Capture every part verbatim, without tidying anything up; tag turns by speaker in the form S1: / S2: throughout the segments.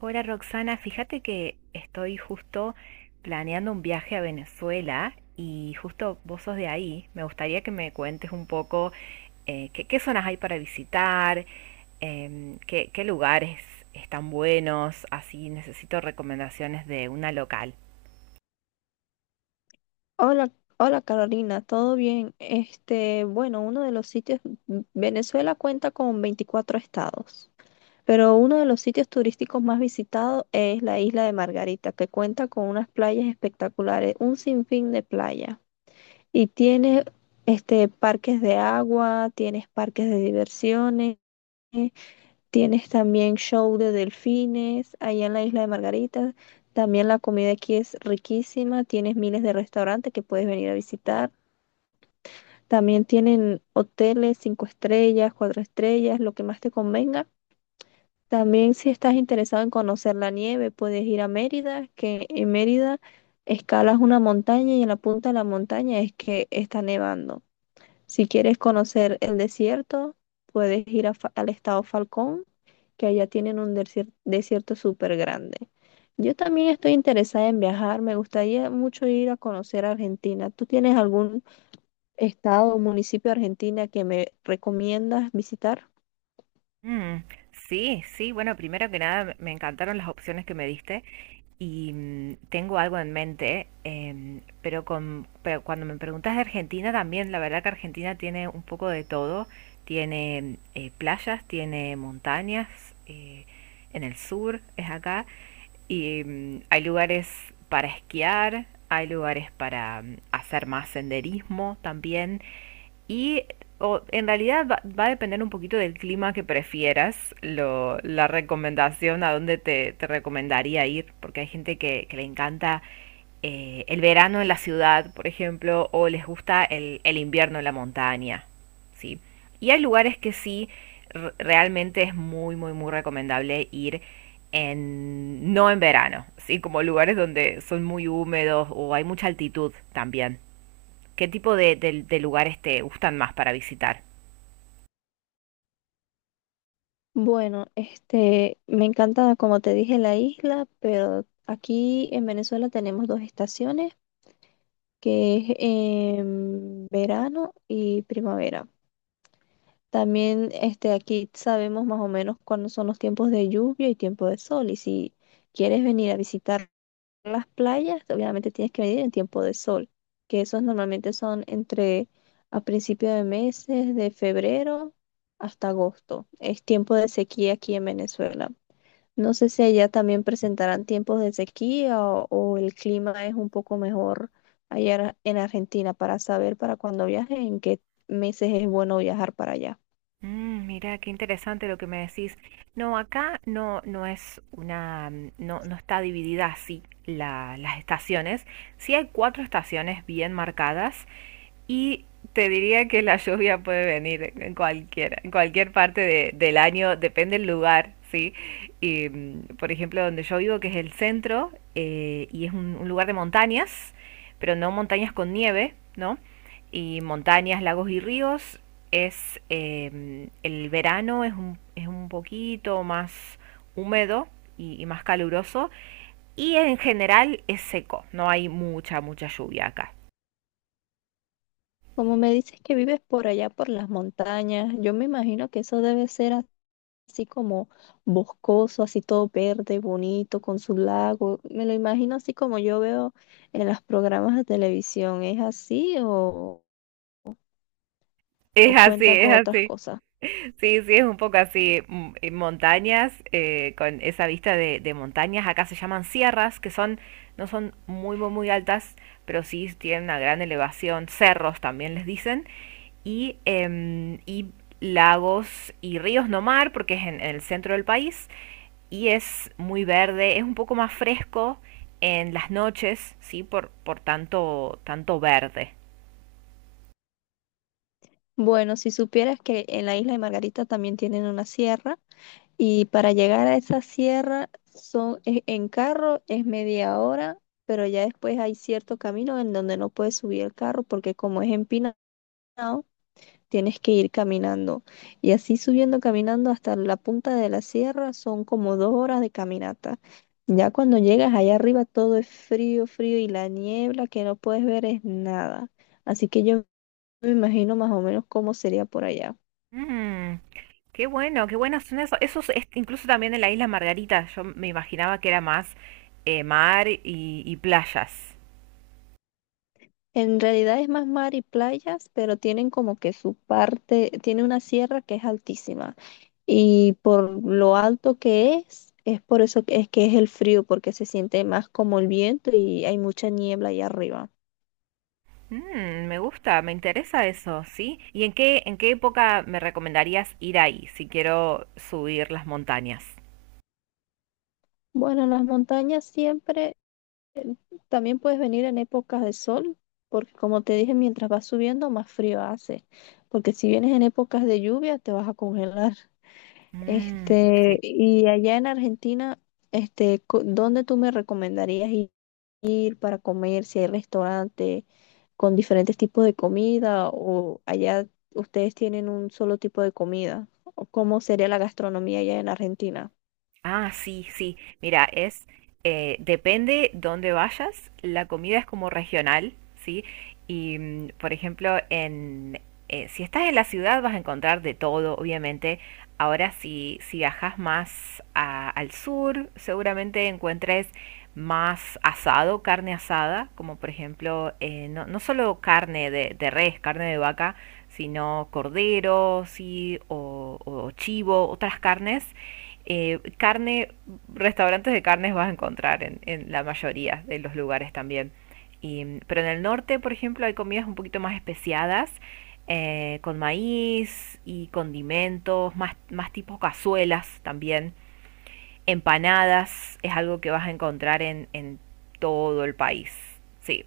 S1: Hola Roxana, fíjate que estoy justo planeando un viaje a Venezuela y justo vos sos de ahí. Me gustaría que me cuentes un poco eh, qué, qué zonas hay para visitar, em, qué, qué lugares están buenos, así necesito recomendaciones de una local.
S2: Hola, hola Carolina, ¿todo bien? Este, bueno, uno de los sitios, mm, Venezuela cuenta con veinticuatro estados, pero uno de los sitios turísticos más visitados es la isla de Margarita, que cuenta con unas playas espectaculares, un sinfín de playas. Y tiene este parques de agua, tienes parques de diversiones, tienes también show de delfines allá en la isla de Margarita. También la comida aquí es riquísima, tienes miles de restaurantes que puedes venir a visitar. También tienen hoteles, cinco estrellas, cuatro estrellas, lo que más te convenga. También si estás interesado en conocer la nieve, puedes ir a Mérida, que en Mérida escalas una montaña y en la punta de la montaña es que está nevando. Si quieres conocer el desierto, puedes ir a Fa- al estado Falcón, que allá tienen un desier- desierto súper grande. Yo también estoy interesada en viajar, me gustaría mucho ir a conocer Argentina. ¿Tú tienes algún estado o municipio de Argentina que me recomiendas visitar?
S1: Mm, sí, sí, bueno, primero que nada me me encantaron las opciones que me diste y mm, tengo algo en mente, em, pero, con, pero cuando me preguntas de Argentina también, la verdad que Argentina tiene un poco de todo, tiene eh, playas, tiene montañas eh, en el sur, es acá, y mm, hay lugares para esquiar, hay lugares para mm, hacer más senderismo también, y o, en realidad va, va a depender un poquito del clima que prefieras, lo, la recomendación a dónde te, te recomendaría ir, porque hay gente que, que le encanta eh, el verano en la ciudad, por ejemplo, o les gusta el, el invierno en la montaña, ¿sí? Y hay lugares que sí, r- realmente es muy, muy, muy recomendable ir en, no en verano, ¿sí? Como lugares donde son muy húmedos o hay mucha altitud también. ¿Qué tipo de, de- de lugares te gustan más para visitar?
S2: Bueno, este, me encanta, como te dije, la isla, pero aquí en Venezuela tenemos dos estaciones, que es em, verano y primavera. También, este, aquí sabemos más o menos cuándo son los tiempos de lluvia y tiempo de sol, y si quieres venir a visitar las playas, obviamente tienes que venir en tiempo de sol, que esos normalmente son entre a principios de meses, de febrero hasta agosto. Es tiempo de sequía aquí en Venezuela. No sé si allá también presentarán tiempos de sequía o, o el clima es un poco mejor allá en Ar- en Argentina para saber para cuando viaje en qué meses es bueno viajar para allá.
S1: Mm, mira, qué interesante lo que me decís. No, acá no, no es una, mm, no, no está dividida así la- las estaciones. Sí hay cuatro estaciones bien marcadas y te diría que la lluvia puede venir en cualquier, en cualquier parte de- del año, depende del lugar, ¿sí? Y, mm, por ejemplo, donde yo vivo, que es el centro, eh, y es un un lugar de montañas, pero no montañas con nieve, ¿no? Y montañas, lagos y ríos es eh, el verano es un, es un poquito más húmedo y, y más caluroso y en general es seco, no hay mucha, mucha lluvia acá.
S2: Como me dices que vives por allá, por las montañas, yo me imagino que eso debe ser así como boscoso, así todo verde, bonito, con su lago. Me lo imagino así como yo veo en los programas de televisión. ¿Es así o, o
S1: Es así,
S2: cuenta
S1: es
S2: con otras
S1: así.
S2: cosas?
S1: Sí, sí, es un poco así, mm, eh, montañas, eh, con esa vista de, de montañas, acá se llaman sierras, que son, no son muy, muy, muy altas, pero sí tienen una gran elevación, cerros también les dicen, y, em, y lagos y ríos, no mar, porque es en, en el centro del país, y es muy verde, es un poco más fresco en las noches, sí, por, por tanto, tanto verde.
S2: Bueno, si supieras que en la isla de Margarita también tienen una sierra y para llegar a esa sierra son, e- en carro es media hora, pero ya después hay cierto camino en donde no puedes subir el carro porque como es empinado, tienes que ir caminando. Y así subiendo, caminando hasta la punta de la sierra, son como dos horas de caminata. Ya cuando llegas allá arriba todo es frío, frío y la niebla que no puedes ver es nada. Así que yo me imagino más o menos cómo sería por allá.
S1: Mm, qué bueno, qué buenas son esos. Esos es- incluso también en la isla Margarita, yo me imaginaba que era más eh, mar y, y playas.
S2: En realidad es más mar y playas, pero tienen como que su parte, tiene una sierra que es altísima. Y por lo alto que es, es por eso que es que es el frío, porque se siente más como el viento y hay mucha niebla allá arriba.
S1: Mm, me gusta, me interesa eso, ¿sí? ¿Y en qué, en qué época me recomendarías ir ahí si quiero subir las montañas?
S2: Bueno, las montañas siempre, también puedes venir en épocas de sol, porque como te dije, mientras vas subiendo, más frío hace, porque si vienes en épocas de lluvia, te vas a congelar.
S1: Mm, sí.
S2: Este, y allá en Argentina, este, co- ¿dónde tú me recomendarías i- ir para comer? Si hay restaurante con diferentes tipos de comida, o allá ustedes tienen un solo tipo de comida, o cómo sería la gastronomía allá en Argentina.
S1: Ah, sí, sí. Mira, es eh, depende dónde vayas, la comida es como regional, ¿sí? Y mm, por ejemplo, en eh, si estás en la ciudad vas a encontrar de todo, obviamente. Ahora si si viajas más a- al sur, seguramente encuentres más asado, carne asada, como por ejemplo, eh, no, no solo carne de, de res, carne de vaca, sino cordero, sí, o, o chivo, otras carnes eh, carne, restaurantes de carnes vas a encontrar en, en la mayoría de los lugares también. Y, pero en el norte, por ejemplo, hay comidas un poquito más especiadas, eh, con maíz y condimentos, más, más tipo cazuelas también. Empanadas es algo que vas a encontrar en, en todo el país. Sí.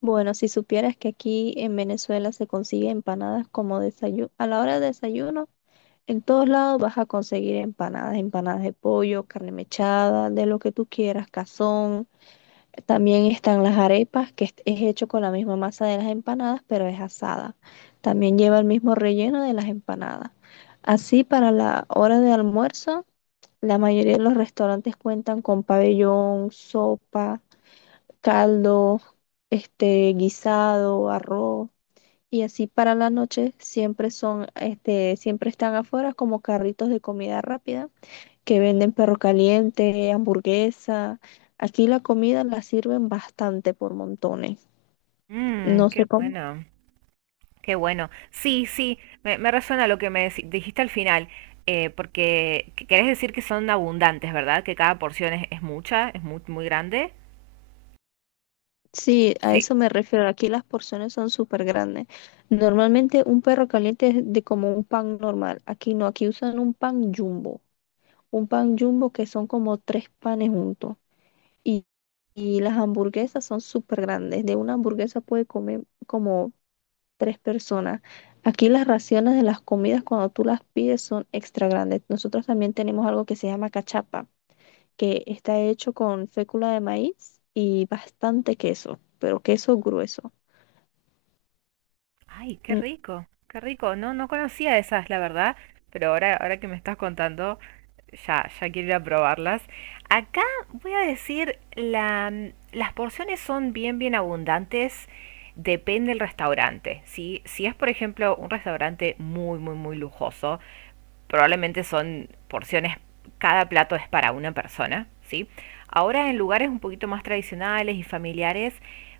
S2: Bueno, si supieras que aquí en Venezuela se consigue empanadas como desayuno, a la hora de desayuno, en todos lados vas a conseguir empanadas, empanadas de pollo, carne mechada, de lo que tú quieras, cazón. También están las arepas, que es es hecho con la misma masa de las empanadas, pero es asada. También lleva el mismo relleno de las empanadas. Así, para la hora de almuerzo, la mayoría de los restaurantes cuentan con pabellón, sopa caldo, este guisado, arroz y así para la noche siempre son, este, siempre están afuera como carritos de comida rápida que venden perro caliente, hamburguesa. Aquí la comida la sirven bastante por montones.
S1: Mm,
S2: No
S1: qué
S2: sé cómo.
S1: bueno. Qué bueno. Sí, sí, me, me resuena lo que me deci- dijiste al final, eh, porque qu- querés decir que son abundantes, ¿verdad? Que cada porción es, es mucha, es muy, muy grande.
S2: Sí, a
S1: Sí.
S2: eso me refiero. Aquí las porciones son súper grandes. Normalmente un perro caliente es de como un pan normal. Aquí no, aquí usan un pan jumbo. Un pan jumbo que son como tres panes juntos. Y, y las hamburguesas son súper grandes. De una hamburguesa puede comer como tres personas. Aquí las raciones de las comidas cuando tú las pides son extra grandes. Nosotros también tenemos algo que se llama cachapa, que está hecho con fécula de maíz y bastante queso, pero queso grueso.
S1: Ay, qué
S2: Mm.
S1: rico, qué rico. No, no conocía esas, la verdad, pero ahora, ahora que me estás contando, ya, ya quiero ir a probarlas. Acá voy a decir, la, mm, las porciones son bien, bien abundantes. Depende del restaurante, ¿sí? Si es, por ejemplo, un restaurante muy, muy, muy lujoso, probablemente son porciones, cada plato es para una persona, ¿sí? Ahora en lugares un poquito más tradicionales y familiares,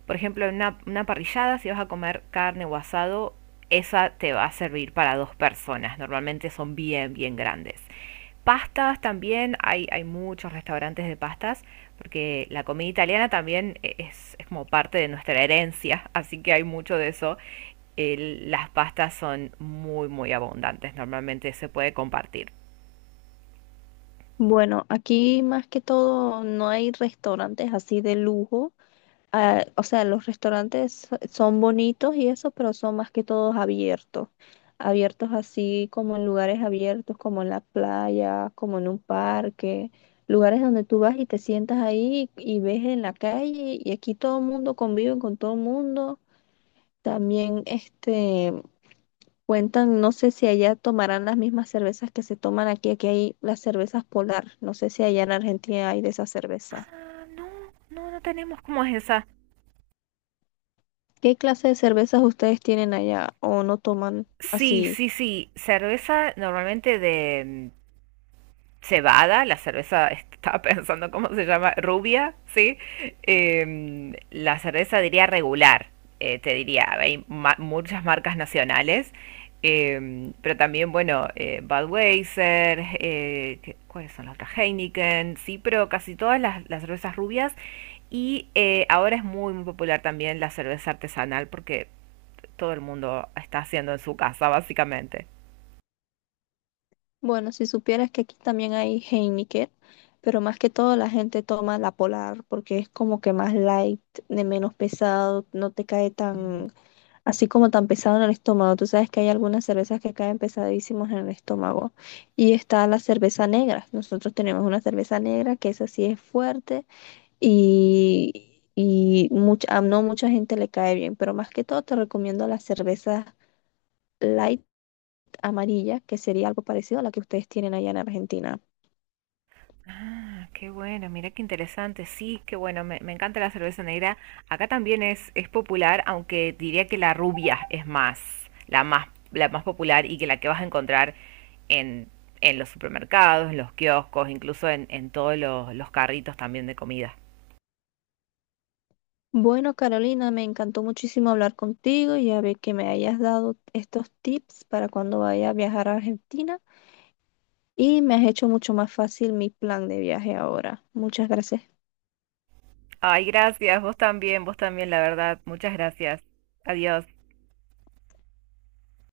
S1: por ejemplo, en una, una parrillada, si vas a comer carne o asado, esa te va a servir para dos personas. Normalmente son bien, bien grandes. Pastas también, hay, hay muchos restaurantes de pastas, porque la comida italiana también e, es, es como parte de nuestra herencia, así que hay mucho de eso. El- las pastas son muy, muy abundantes, normalmente se puede compartir.
S2: Bueno, aquí más que todo no hay restaurantes así de lujo ah, o sea, los restaurantes so, son bonitos y eso, pero son más que todos abiertos. Abiertos así como en lugares abiertos, como en la playa, como en un parque, lugares donde tú vas y te sientas ahí y ves en la calle y aquí todo el mundo convive con todo el mundo. También este cuentan, no sé si allá tomarán las mismas cervezas que se toman aquí, aquí hay las cervezas Polar, no sé si allá en Argentina hay de esa cerveza.
S1: Ah, no, no, no tenemos. ¿Cómo es esa?
S2: ¿Qué clase de cervezas ustedes tienen allá o no toman
S1: Sí,
S2: así?
S1: sí, sí. Cerveza normalmente de cebada, la cerveza, estaba pensando cómo se llama, rubia, ¿sí? Em, la cerveza diría regular, eh, te diría, hay ma- muchas marcas nacionales, em, pero también, bueno, eh, Budweiser, eh, ¿cuáles son las otras? Heineken, sí, pero casi todas las, las cervezas rubias. Y eh, ahora es muy, muy popular también la cerveza artesanal porque todo el mundo está haciendo en su casa, básicamente.
S2: Bueno, si supieras que aquí también hay Heineken, pero más que todo la gente toma la Polar porque es como que más light, de menos pesado, no te cae tan así como tan pesado en el estómago. Tú sabes que hay algunas cervezas que caen pesadísimos en el estómago. Y está la cerveza negra. Nosotros tenemos una cerveza negra que esa sí es fuerte y y mucha, a no mucha gente le cae bien, pero más que todo te recomiendo las cervezas light amarilla, que sería algo parecido a la que ustedes tienen allá en Argentina.
S1: Ah, qué bueno, mira qué interesante. Sí, qué bueno, me, me encanta la cerveza negra. Acá también es, es popular, aunque diría que la rubia es más, la más, la más popular y que la que vas a encontrar en, en los supermercados, en los kioscos, incluso en, en todos los, los carritos también de comida.
S2: Bueno, Carolina, me encantó muchísimo hablar contigo y a ver que me hayas dado estos tips para cuando vaya a viajar a Argentina y me has hecho mucho más fácil mi plan de viaje ahora. Muchas gracias.
S1: Ay, gracias, vos también, vos también, la verdad. Muchas gracias. Adiós.